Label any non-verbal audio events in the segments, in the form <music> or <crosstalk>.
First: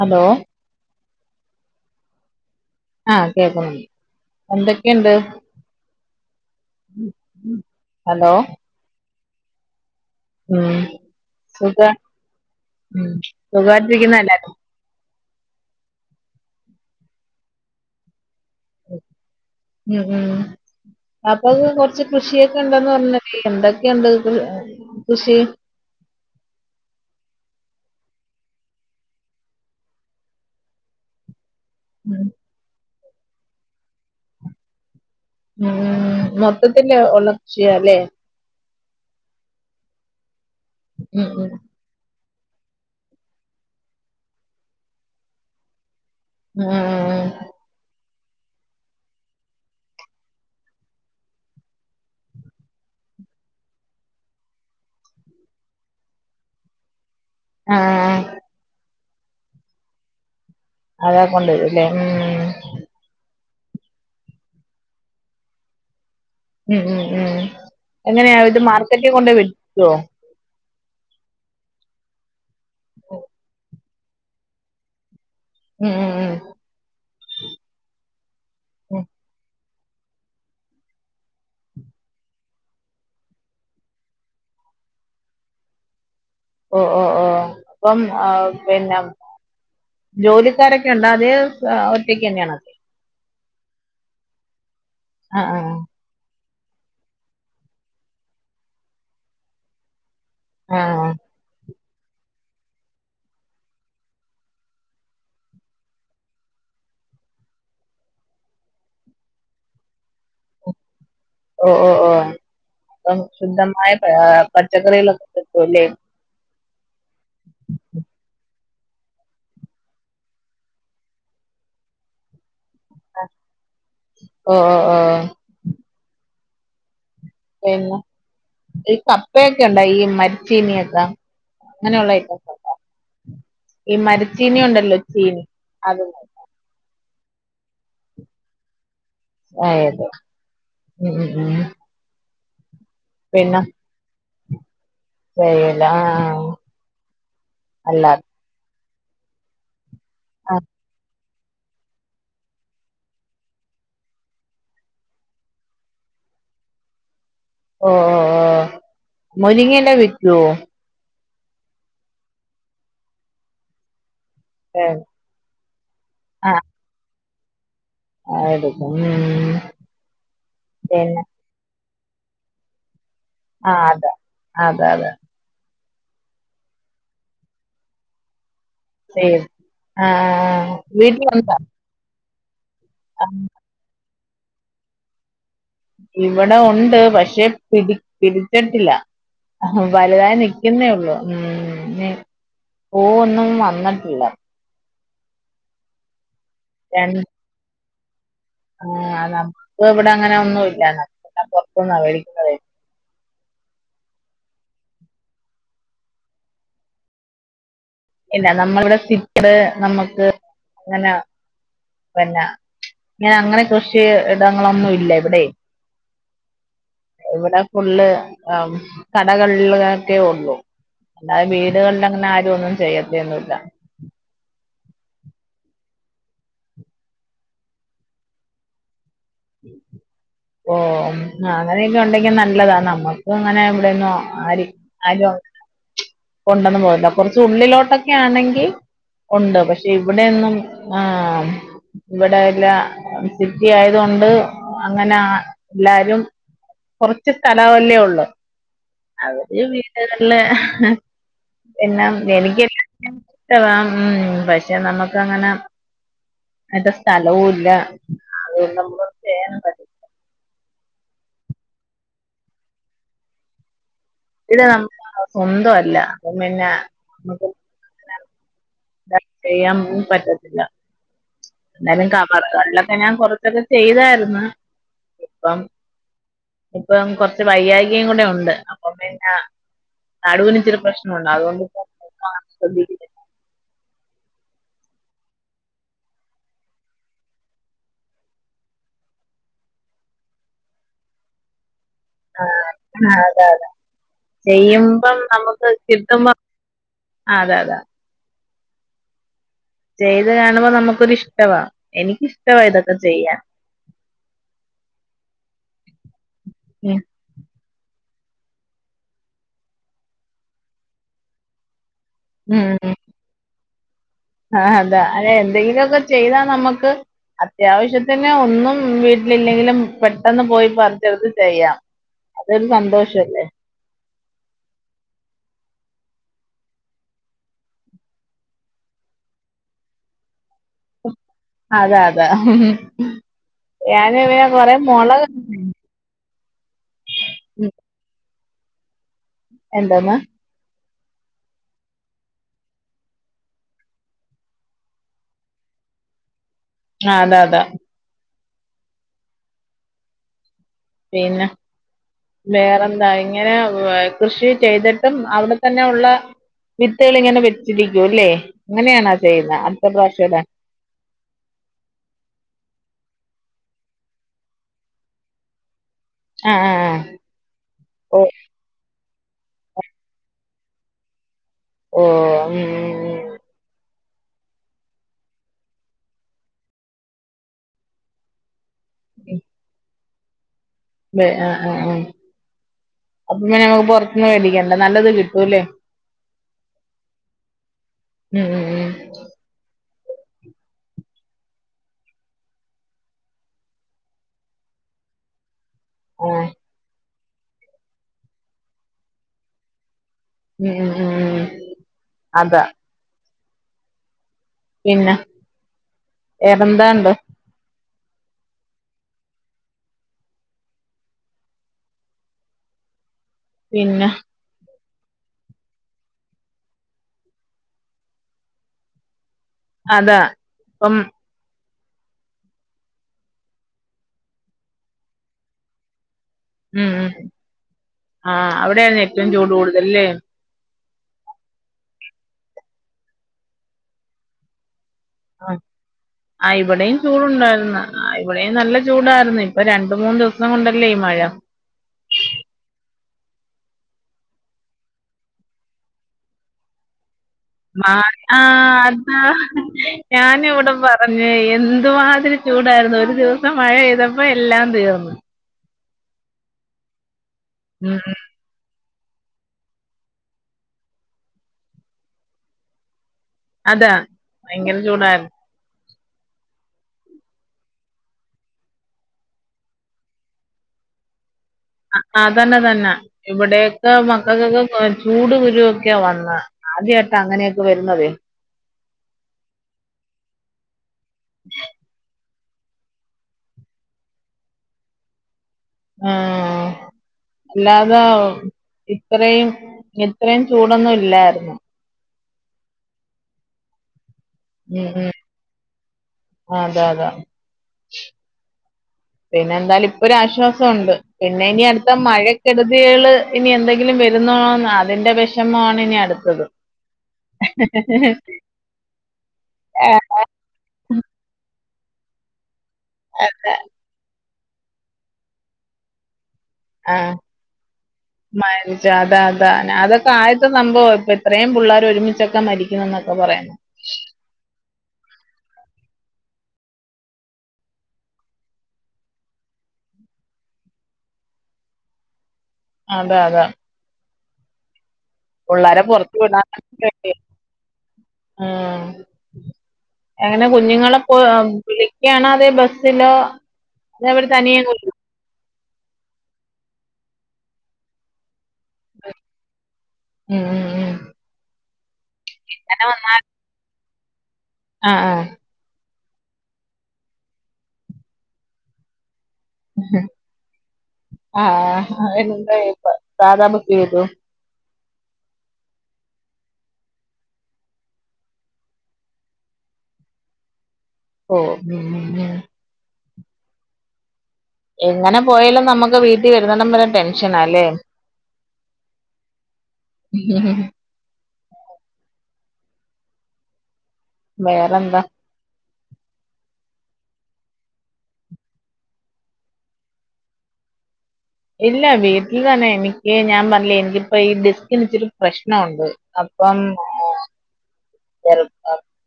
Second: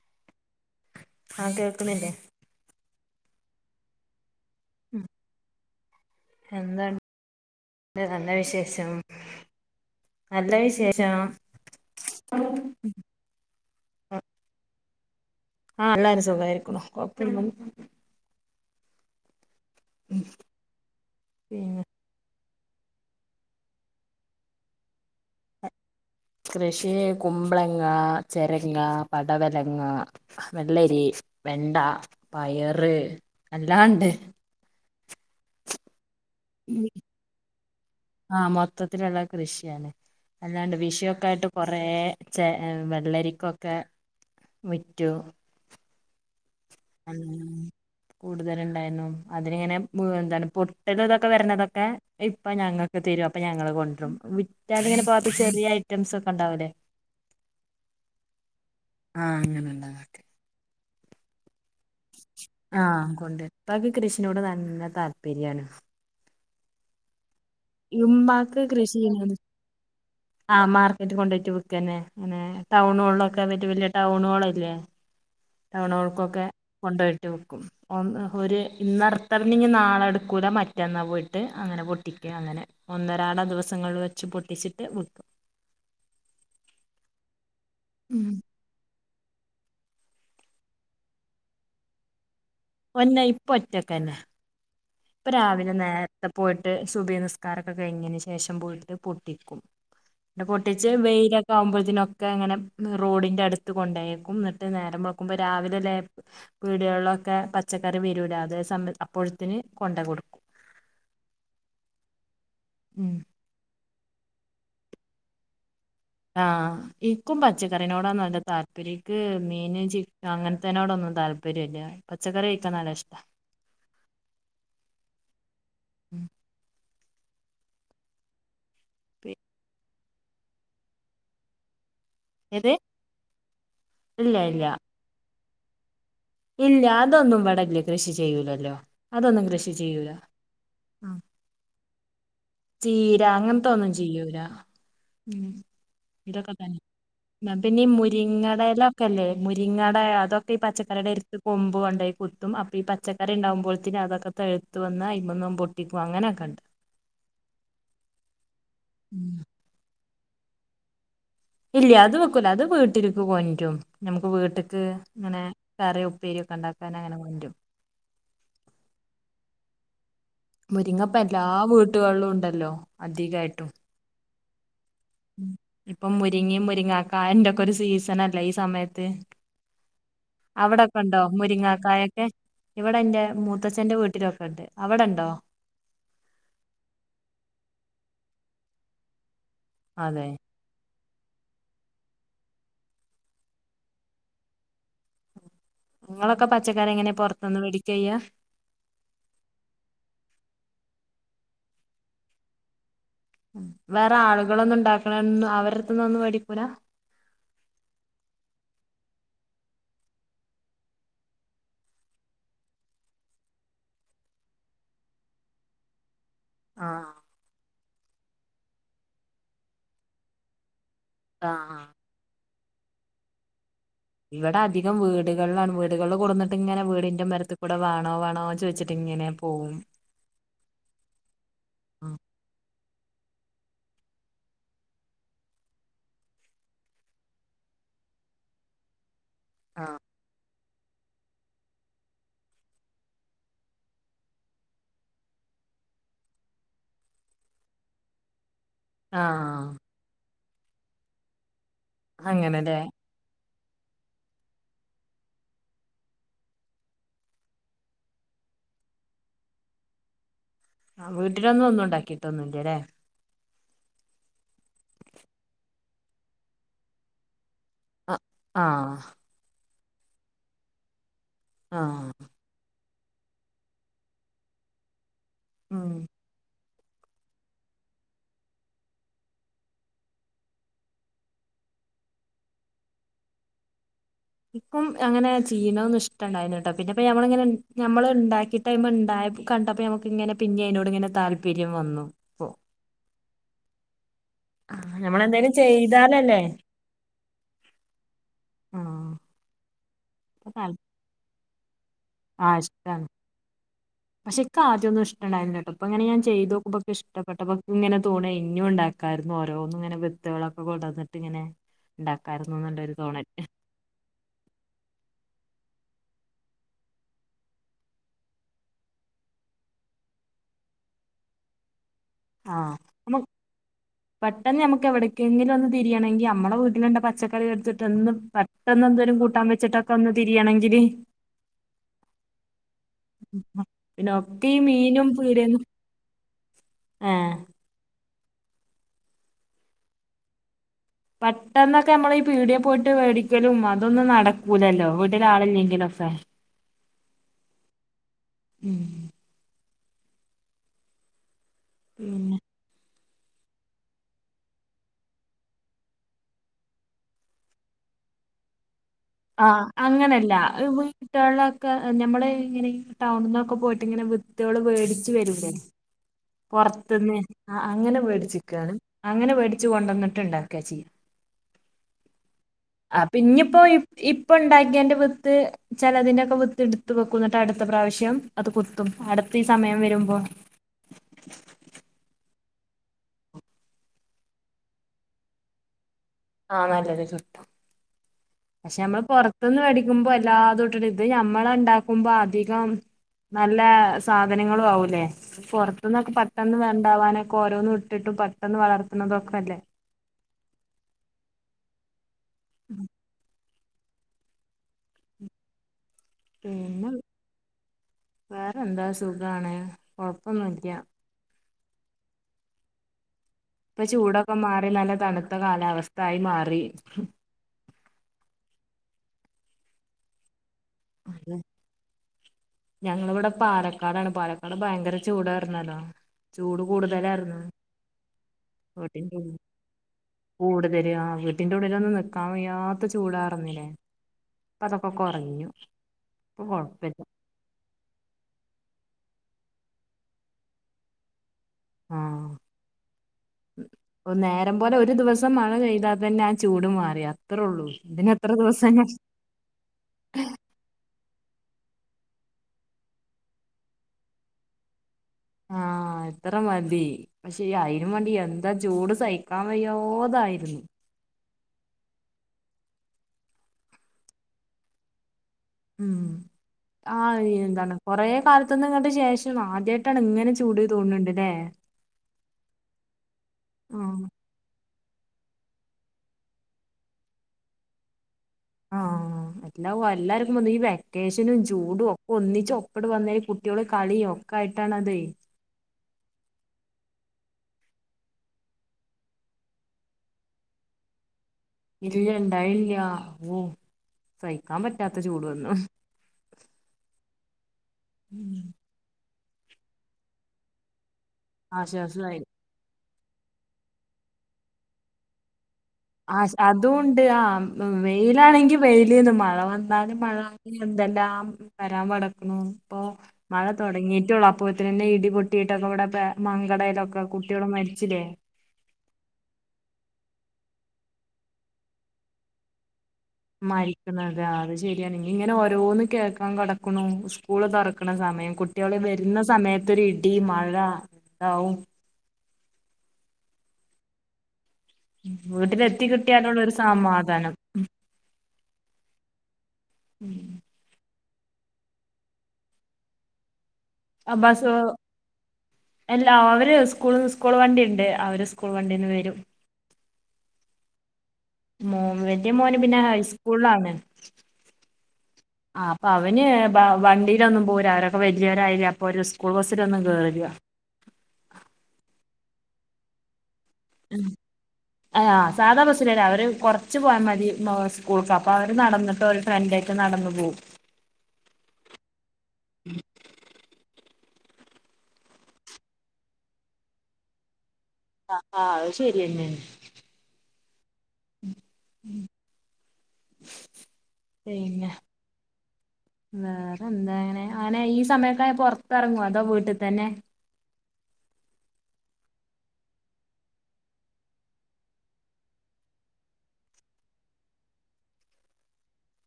Hello ആ കേൾക്കുന്നില്ലേ ആ കേക്കുന്നു എന്തൊക്കെയുണ്ട് എന്താണ് നല്ല ഹലോ വിശേഷം നല്ല ഉം വിശേഷം സുഖ ഉം സുഖാട്ടിരിക്കുന്നേ എല്ലാരും ആഹ എല്ലാരും സുഖമായിരിക്കുന്നു <unintelligible> <inaudible> ഉം <unintelligible> പിന്നെ കൊറച്ച് കൃഷിയ ണ്ടന്ന് പറഞ്ഞിട്ട് എന്തൊക്കെയുണ്ട് കൃഷി കൃഷി കുമ്പളങ്ങ ചിരങ്ങ പടവലങ്ങ വെള്ളരി വെണ്ട ഉം പയർ എല്ലാണ്ട് ഉം മൊത്തത്തിന്റെ ഒള്ള കൃഷിയാല്ലെ ത്തുള്ള കൃഷിയാണ് വിഷു യൊക്കെ ഉം ആയിട്ട് ഉം കൊറെ ചെ വെള്ളരിക്കൊക്കെ വിറ്റു ആഹ കൂടുതൽ ഉണ്ടായിരുന്നു അതിനിങ്ങനെ പൊട്ടലുംതൊക്കെ വരണത്തൊക്കെ ഇപ്പ ഞങ്ങൾക്ക് തരും വിറ്റ് പോവാത്ത ചെറിയ ഐറ്റം ഒക്കെ ആഹ ആഹ അങ്ങനെണ്ടതൊക്കെ അതാ കൊണ്ടുവരുംല്ലേ ഉം ആഹ കൊണ്ട്വരും ഉപ്പക്ക് കൃഷിനോട് നന്ന താല്പര്യമാണ് ഉം ഉം ഉം എങ്ങനെയ ഇത് ഉമ്മാക്ക് മാർക്കറ്റിൽ കൊണ്ട വിക്കോ ആ മാർക്കറ്റ് കൊണ്ടോട്ട് വെക്കന്നെ അങ്ങനെ ടൗണുകളൊക്കെ വിറ്റ് വല്യ ടൗൺ ഹോളില്ലേ ഉം ഉം ഉം ടൗണുകൾക്കൊക്കെ കൊണ്ടേയിട്ട് വിക്കും. ഒന്ന് ഒരു ഉം. ഇന്ന് അർത്ത നാളെ എടുക്കൂല മറ്റന്നാ പോയിട്ട് അങ്ങനെ പൊട്ടിക്കും അങ്ങനെ ഒന്നരാട ദിവസങ്ങളിൽ വെച്ച് പൊട്ടിച്ചിട്ട് വിക്കും ഓ ഓ ഓ ഇപ്പം ആ പിന്നെ ജോലിക്കാരൊക്കെ ഉണ്ടോ അതേ ഒറ്റക്കന്നേണോ പൊന്നെ ഇപ്പ ഒറ്റക്കന്നേ. ഇപ്പൊ ആ ആ രാവിലെ നേര്ത്തെ പോയിട്ട് സുബഹി നിസ്കാരൊക്കെ കഴിഞ്ഞിന് ശേഷം പോയിട്ട് പൊട്ടിക്കും. എന്റെ ആ പൊട്ടിച്ച് വെയിലൊക്കെ ആകുമ്പോ ഇതിനൊക്കെ അങ്ങനെ റോഡിൻ്റെ അടുത്ത് കൊണ്ടായേക്കും എന്നിട്ട് നേരം വെളുക്കുമ്പോൾ രാവിലെല്ലേ പീടികളിലൊക്കെ പച്ചക്കറി വരൂലേ അതേ സമയം അപ്പോഴത്തിന് കൊണ്ടയ് കൊടുക്കും. ഓ ഓ ഓ ഉം ശുദ്ധ മായ ആ പച്ചക്കറികളൊക്കെ കൂട്ടി ആ ഇൻക്കും പച്ചക്കറിനോടാ നല്ല താല്പര്യം ഇക്ക് മീന് ചിക് അങ്ങൻത്തേനോടൊന്നും താല്പര്യംല്യ. പച്ചക്കറി കഴിക്കാൻ നല്ല ഇഷ്ടാ ഓ ഓ ഓ ഉം പിന്നെ ഈ പി കപ്പയൊക്കെ ഇണ്ട ഈ മരിച്ചീനിയൊക്കെ? അങ്ങനെയുള്ള <inaudible> ഐറ്റംസ് ഏത് ഈ ഇല്ല ഇല്ല മരച്ചീന ഉണ്ടല്ലോ ചീനി അതിണ്ടാവും. ഇല്ല അതൊന്നും ഇവ്ടെല്ല കൃഷി ചെയ്യൂല്ലല്ലോ. അതെല്ലേ ഉം ഉം ഉം. ചീരാ പിന്നെ അങ്ങനത്തെ ഒന്നും ചെയ്യൂല. ഉം ചെയ്യല ആ ഇതൊക്കെ തന്നെ പിന്നെ അല്ല മുരിങ്ങടെല ക്കല്ലേ മുരിങ്ങാ ടെ അതൊക്കെ ആ പച്ചക്കറിടെട് കൊമ്പു കൊണ്ടോയി കുത്തും അപ്പൊ ഈ പച്ചക്കറിണ്ടാകുമ്പോത്തിന് അതൊക്കെ തെഴുത്ത് വന്ന് അയിമന്നും പൊട്ടിക്കും അങ്ങനൊക്കെണ്ട് ഓ ഓ ഓ മുരിങ്ങേല ടുവോ ഇല്ല അത് വെക്കൂല അത് വീട്ടിൽക്ക്‌ കൊണ്ട്രും ഇപ്പ വീട്ട്ക്ക് ഏ, ങ്ങനെ കറീം ഉപ്പേര്യോക്കെ ണ്ടാക്കാനങ്ങനെ <unintelligible> മ് മുരിങ്ങപ്പ എല്ലാ വീട്ടി ടുകളിലും ണ്ടല്ലോ അധികായ്ട്ടും അത <unintelligible> അതെ ഇപ്പം മുരിങ്ങി മുരിങ്ങാക്കാന്റെക്കൊ രു സീസൺ അല്ലെ സമയത്ത് സേവ്. ആ അവിടെക്കെ ണ്ടോ വീട്ടിലുണ്ടോ മുരിങ്ങക്കായ ഇവിടെ ന്റെ ആ, മൂത്തച്ഛന്റെ വീട്ടിലൊക്കെ ണ്ട് അവിടെണ്ടോ? ഇവിടെ ഉണ്ട് പക്ഷെ പി പിടിച്ചിട്ടില്ല. അതെ വലുതായി നിൽക്കുന്നേ ഉള്ളൂ ഉം പൂവൊന്നും വന്നിട്ടില്ല ങ്ങള പച്ചക്കറി എങ്ങനെ രണ്ട് പുറത്തുന്ന് വേടി ചെയ്യ ആ നമുക്ക് ഇവിടെ അങ്ങനെ ഒന്നുംല്ല പുറത്തൂന്നാ മേടിക്കുന്നതെ വേറെ ആളുകളൊന്നു ണ്ടാക്കണംന്ന് അവരെടുത്ത്ന്നൊന്നും മേടിക്കൂല ഇല്ല നമ്മള ഇവിടെ ത്തി നമ്മുക്ക് അങ്ങനെ പിന്നെ ഇങ്ങനെ അങ്ങനെ കൃഷി ഇടങ്ങളൊന്നും ഇല്ല ഇവിടെ ആഹ് ഇവിടെ ഫുള്ള്. ആ കടകൾലൊക്കെ ഒള്ളൂ അല്ലാതെ ആഹ് വീടുകളിൽ അങ്ങനെ ആരുമൊന്നും ചെയ്യത്തൊന്ന്ല്ല വിടെ അധികം വീടുകൾലാണ് വീടുകൾ കൊടുന്നിട്ട് ങ്ങനെ വീടിന്റെമ്മരത്ത് കൂടെ വേണോ വേണോന്ന് ചോദിച്ചിട്ട്ങ്ങനെ ഓ അങ്ങനെയൊക്കെ ഒണ്ടെങ്കിൽ നല്ലതാ നമ്മൾക്ക് അത് അങ്ങനെ ഇവിടൊന്നും ആര് ആരും കൊണ്ടൊന്നുംപോകില്ല കൊർച്ച് ഉള്ളിലോട്ടൊക്കെ ആണെങ്കിൽ ഉണ്ട് പക്ഷെ ഇവിടെയന്നും ആഹ ഇവിടെ എല്ല സിറ്റി ആയത് കൊണ്ട് അങ്ങനെ എല്ലാരും കൊറച്ചു സ്ഥലം അല്ലെ ഉള്ളു അവരെ ആഹ് വീട്ട അല്ലെ എന്നാ എനിക്ക് അങ്ങനെല്ലേ ഇ ഉ പക്ഷെ നമക്ക് അങ്ങനെ അറ്റ സ്ഥലവും ഇല്ല അത നമ്മോ ചെയ്യാനും പറ്റില്ല ആ വീട്ടിലൊന്നും ഒന്നും ഉണ്ടാക്കിട്ടൊന്നും ഇല്ലാലെ ഇവിടെ നമ്മ സ്വന്ത അല്ല അപ്പ പിന്ന ആഹ ആഹ പറ്റത്തില്ല എല്ലാലും ആഹ് കാപ്പാ <unintelligible> ഞാൻ കൊറച്ചൊക്കെ ചെയ്തായിരുന്നു ഇപ്പം ഉം ഇപ്പം കുറച്ച് വൈയായികയും കൂടെ ഉണ്ട് അപ്പൊ പിന്നെ നടുവിന് ഇച്ചിരി പ്രശ്നമുണ്ട് അതു കൊണ്ടിപ്പ ശ്രദ്ധിക്കുന്നില്ല ഇപ്പം അങ്ങനെ ചെയ്യണ ഒന്നും ഇഷ്ടണ്ട അതിനോട്ട പിന്നെപ്പ ഞമ്മള ഇങ്ങനെ അങ്ങനെ ഇണ്ടായി കണ്ടപ്പോ ഞമ്മക് ഇങ്ങനെ പിന്നെ അതിനോട് ഇങ്ങനെ താല്പര്യം വന്നു ഇപ്പൊ ആഹ് ആഹ് അതെ ആഹ് ചെയ്യുമ്പം നമ്മളെന്തേലും നമുക്ക് കിട്ടുമ്പോ ചെയ്താലല്ലേ അതെ അതെ ആഹ്. ചെയ്ത് ഇപ്പൊ കാണുമ്പോൾ താല് നമുക്കൊരിഷ് ക്കവാ ആഹ് ഇഷ്ടാണ്.. പക്ഷെ ക്ക് ആദ്യംന്നും ഇഷ്ടണ്ടായ്രുന്നില്ലട്ടൊ. പ്പൊ ഇങ്ങനെ ഞാൻ ചെയ്തോ ക്കുമ്പൊക്ക് ഉം ഇഷ്ടപ്പെട്ട ബ ഇങ്ങനെ. തൂണെ ഇഞ്ഞുംണ്ടാക്കാര്ന്നു ഓരോന്നും ഇങ്ങനെ വിത്തക ളൊക്കെ കൊണ്ടന്ന്ട്ട് ഇങ്ങനെ. ഇണ്ടാക്കാരുന്നു ന്നുള്ളൊരു തോണ ൽ. ആഹ് അതാ അല്ലെ എന്തെങ്കിലൊക്കെ ചെയ്താ നമുക്ക് അത്യാവശ്യത്തിന് ഒന്നും വീട്ട്ല് ഇല്ലെങ്കിലും പെട്ടെന്ന് പോയി പറിച്ചെട്ത്തു ചെയ്യാം. ആഹ അതൊരു നമു സന്തോഷല്ലേ പെട്ടെന്ന് നമുക്ക് എവിടക്കെങ്കിലും ഒന്ന് തിരിയാണെങ്കി മ്മടെ വീട്ട്ല്ണ്ട പച്ചക്കറി എടുത്ത്ട്ടെന്നും പെട്ടന്ന് എന്തെലും കൂട്ടാൻ വെച്ച്ട്ടൊക്കെ ഒന്ന് തിരിയാണെ അത അതാ പിന്നെ ഞാന് ഇങ്ങെ ഒക്കെ ഈ കൊറെ മീനും മൊളകൊക്കെ പീടിയേന്ന് ഏഹ് ഉം. എന്താന്നാ പെട്ടെന്നൊക്കെ നമ്മള ഈ പീടിയെ പോയിട്ട് വേടിക്കലും അതൊന്നും നടക്കൂലല്ലോ വീട്ടില് ആളില്ലെങ്കിലൊക്കെ. ആഹ് അതാ അതാ. ഉം. പിന്നെ. പിന്നെ വേറെന്തായി ഇങ്ങനെ കൃഷി ചെയ്തിട്ടും അവ്ടെ തന്നെ ഉള്ള വിത്തുകൾ ഇങ്ങനെ വെച്ചിരിക്കൂല്ലേ? ആ അങ്ങനെല്ല. വീട്ടൾക്കെ ഞമ്മള് ഇങ്ങനെ ടൗണ്ന്നൊ ക്കെ പോയിട്ടിങ്ങനെ വിത്തുകള് മേടിച്ച് വരൂലെ? ആ ആ ആ പൊറത്തുന്ന് ആ അങ്ങനെ ഓ മേടിച്ചിക്കാണ്. അങ്ങനെ മേടിച്ച് കൊണ്ടുവന്നിട്ട് ഇണ്ടാക്കാചെയ്യാ. ഓ ഉം ആ ഉം പ്പിഞ്ഞിപ്പോയി ഇപ്പ ഉണ്ടാക്കിയെന്റെ വിത്ത് ചിലതിന്റെക്കെ വിത്ത് എടുത്ത് വെക്കുന്നിട്ട് അടുത്ത പ്രാവശ്യം അത് കു ത്തും അടുത്ത ഈ സമയം വരുമ്പോ. ആഹ് ആഹ് ആഹ് അപ്പ പിന്നെ നമ്മുക്ക് പൊറത്തന്ന് മേടിക്കല്ല നല്ലത് കിട്ടൂല്ലേ? ആഹ് നല്ലത് കിട്ടും. ഉം ഉം പക്ഷെ ഉം നമ്മള് പൊറത്തിന്ന് മേടി ക്കുമ്പോ എല്ലാതു ഇട്ടിട്ട് ഇത് ഞമ്മൾ ഉണ്ടാക്കുമ്പോ അധികം നല്ല സാധനങ്ങളും ആവുല്ലേ പുറ ത്തുന്നൊക്കെ ആ പെട്ടെന്ന് വേണ്ടാവാനെ ക്കോരോന്നു ഇട്ടിട്ടും പെട്ടന്ന് വളർത്തണതൊക്കെ അല്ലേ? ഉം ഉം ഉം അതാ. പിന്ന പിന്നെ വേറെന്താണ്ട് വേറെ എന്താ സുഖാണ് കൊഴപ്പൊന്നുല്ല്യ ഇപ്പൊ പിന്നെ ചൂടൊക്കെ മാറി നല്ല തണുത്ത കാലാവസ്ഥ ആയി മാറി. അതാ. പ്പം അതെ. ഞങ്ങളിവിടെ പാലക്കാടാണ് പാലക്കാട് ഭയങ്കര ചൂടായിരുന്നല്ലോ. ചൂട് ഉം ഉം കൂടുതലായിരുന്നു ആഹ് അവിടെയാണ് ഏറ്റവും ചൂട് കൂടുതല്ല്ലേ ശരിയാ വീട്ടിന്റെ ഉള്ളിലൊന്നും നിക്കാൻ വയ്യാത്ത ചൂടാറിന്നില്ലേ പറ ആ ഇവിടെയും ചൂടുണ്ടായിരുന്നു ഇവിടെയും നല്ല ചു ചൂടായിരുന്നു ഇപ്പൊ രണ്ട് മൂന്ന് ദിവസം കൊണ്ടല്ലേ ഈ മഴ ആഹ് നേരം പോലെ ഒരു ദിവസം മഴ പെയ്താൽ തന്നെ ആ ചൂട് മാറിയ ആഹ് ആഹ് അതാ ഞാനിവിടെ പറഞ്ഞ പിന്ന എന്തുവാതിരി ചൂടായിരുന്നു ഒരു ദിവസം മഴെയ്തപ്പോ എല്ലാം തീർന്നു ആഹ് അത്ര മതി പക്ഷെ അയിനും ഉം വേണ്ടി ഉം എന്താ ചൂട് സഹിക്കാൻ വയ്യാതായിരുന്നു അതാ ഭയങ്കര ചൂടാരുന്ന് ഉം ആഹ് എന്താണ് കൊറേ കാലത്തുന്ന് ഇങ്ങട്ട് ശേഷം ആദ്യട്ടാണ് ഇങ്ങനെ ചൂട് തോന്നുന്നുണ്ട്ല്ലേ ആ തന്നെ തന്നെ ഇവിടേക്ക് ആഹ് മക്കക്കൊക്കെ ആ ചൂട് കുരുവൊക്കെയാ വന്നെ ആദ്യട്ടാ അങ്ങനെയൊക്കെ വരുന്നതേ ആഹ് ആഹ് എല്ലാവല്ലാർക്കും വന്ന് ഈ വെക്കേഷനും ചൂടും ഒക്കെ ഒന്നി ചൊപ്പ്ട് വന്നേ കുട്ടൊള് കളിയോ ഒക്കെ ആയിട്ടാണതെ ആഹ് അല്ലാതെ ഇത്രയും ഇത്രയും ചൂടൊന്നും ഇല്ലാരുന്നു ഇല്ലണ്ടായില്ല ഓ സഹിക്കാ ഉം പറ്റാത്ത ഉം ചൂട് വന്നു അതെ അതെ ഉം പിന്നെ എന്താലും ഇപ്പൊരു ആശ്വാസം ഒണ്ട് പിന്നെ ഇനി അടുത്ത ആശ്വാസായി മഴക്ക്ടു കുട്ടികേള് ഇനി എന്തെങ്കിലും വരുന്നോന്നാ അതിന്റെ വെഷ് ആശ് അതുണ്ട് ആഹ് വെയിലാണെങ്കി വെയില്ന്ന് മഴ വന്നാലും മഴ ഇനി എന്തെല്ലാം വരാൻ പെടക്ക്ണു ഇപ്പോ മഴ തുടങ്ങിട്ടേ ഉള്ള് ഇപ്പൊ തന്നെ ഇടി പൊട്ടിട്ട് അപകടൊപെ ആഹ് മരിച്ച് അതാ അതാ ന അതൊ ഇപ്പ ആദ്യത്തെ സംഭവാ ഇപ്പ ഇത്രേം പുള്ളാര് ഒരുമിച്ചൊക്കെ മരി മരിക്കുന്നത് ആ അത് ശരി. എനങ്ങിങ്ങനെ ഓരോന്ന് കേക്കാ കിടക്കണു ഉസ്കൂള് തുറക്കണ സമയം കുട്ടിയൊള് വരുന്ന സമയത്തൊരു ഇടി മഴ എന്താവും അതെ അതെ പിള്ളേരെ വീട്ടിലെത്തി പുറത്ത് കിട്ടിയാനുള്ളൊരു സമാധാനം ആഹ് ആഹ് ഉം. എങ്ങനെ കുഞ്ഞുങ്ങള് ഇപ്പ് വിളിക്കാണോ അതെ ബസ്സിലോ? അതേ അവര് അബ്ബാസ് തനിയെ കൊണ്ടു- എല്ലാ അവര് സ്കൂളിന്ന് സ്കൂ സ്കൂൾ വണ്ടി ണ്ട് അവര് സ് സ്കൂൾ വണ്ടീന്ന് വരും. മ് മ് മ് മോ മന്റെ മോന് പിന്നെ ഹൈസ്കൂളാണ്. ആഹ് ആഹ്. അപ്പം അവന് വണ്ടിയിലൊന്നും പോവൂല അവരൊക്കെ വലിയോരായില്ലേ അപ്പൊ ഒരുസം. സ്കൂൾ ബസിൽ ഒന്നും കേറില്ല. ആഹ് ആഹ് എന്തായിപ്പോ? സാധാ ബസ്സി വരും. ആഹ് സാധാ ബസ്സിലല്ല അവര് കൊറച്ചു പോയാമതി സ്കൂൾക്ക് അപ്പൊ അവര് നടന്നിട്ട് ഒരു ഫ്രണ്ടായിട്ട് നടന്നു പോവും. ഓ മ് മ് മ് എങ്ങനെ പോയാലും നമ്മുക്ക് വീട്ടി വരുന്നോണം വരെ ടെൻഷനാല്ലേ ആ ആ അത് ശെരിയെന്നേണ് <inaudible> പിന്നെ വേറെന്താ വേറെന്താങ്ങിനെ അങ്ങനെ ഈ സമയൊക്കെ പൊറത്തെർങൊ അതോ വീട്ട് തന്നെ ഇല്ല വീട്ടില് തന്നെ എനിക്ക് ഞാൻ പറഞ്ഞില്ലേ എനിക്കിപ്പോ ഈ ഡിസ്കിന് ഇച്ചിരി പ്രശ്നൊണ്ട് അപ്പം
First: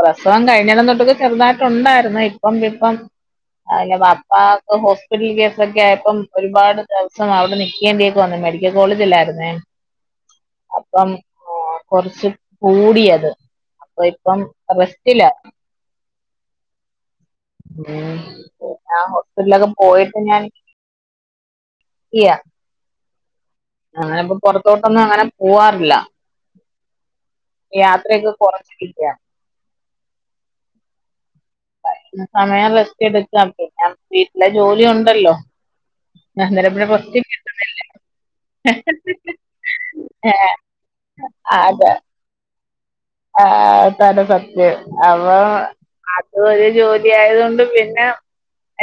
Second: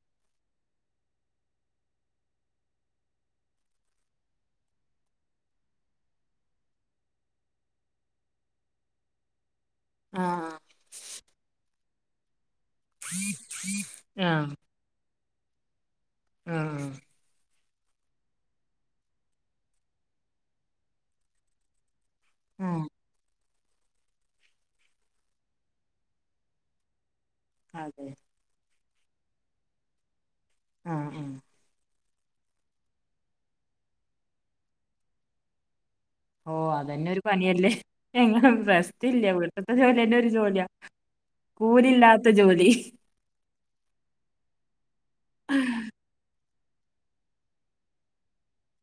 പ്രസവം കഴിഞ്ഞടം തൊട്ടൊക്കെ ചെറുതായിട്ടുണ്ടായിരുന്നു ഇപ്പം ഇപ്പം അല്ല പപ്പാക്ക് ഹോസ്പിറ്റൽ കേസൊക്കായപ്പം ഒരുപാട് ദെവസം അവിടെ നിക്കേണ്ടിയൊക്കെ വന്നു മെഡിക്കൽ കോളേജില്ലായിരുന്നേ ആ കൊർച്ച് കൂടിയത് അപ്പൊ ആ ഇപ്പം റെസ്റ്റില്ല ആ മ് പിന്നെ ആ ഹോസ്പിറ്റലൊക്കെ പോയിട്ട് ഞാൻ എത്തിയ ആ ഞാനിപ്പോ പുറത്തോട്ടൊന്നും അങ്ങനെ പോവാറില്ല അതെ യാത്രയൊക്കെ കുറച്ചടി യാ ആ ആ സമയം റെസ്റ്റ് എടുക്കാ പിന്നെ വീട്ടിലെ ജോലി ഉണ്ടല്ലോ ഓ അന്നേരം പിന്നെ അതന്നെ റെസ്റ്റ് ഒരു കിട്ടുന്നില്ല പണിയല്ലേ എങ്ങ <inaudible> റെസ്റ്റില്ല വീട്ടിത്തെ ജോലി തന്നെ ഒരു ജോലിയാ കൂലി ഇല്ലാത്ത ജോലി ആ തന്നെ സത്യം അപ്പം അതുമൊരു ജോലി ആയതുകൊണ്ട് പിന്നെ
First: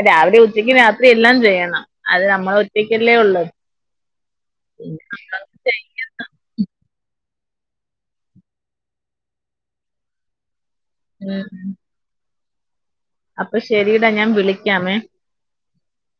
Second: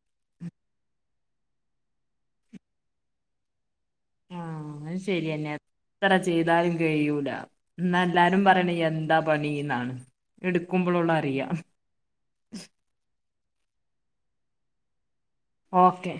രാവിലെ ഉച്ചക്ക് രാത്രി എല്ലാം ചെയ്യണം അത് നമ്മള് ഒറ്റക്കല്ലേ ഉള്ള് ആ അത് ശരിയെന്നെ എത്ര ചെയ്താലും കഴിയൂല്ല എന്ന എല്ലാരും പറയണേ എന്താ പണിന്നാണ് എടു ക്കുമ്പോളറിയാ <inaudible> അപ്പോ ശരിടാ ഞാൻ വിളിക്കാമേ ഓക്കെ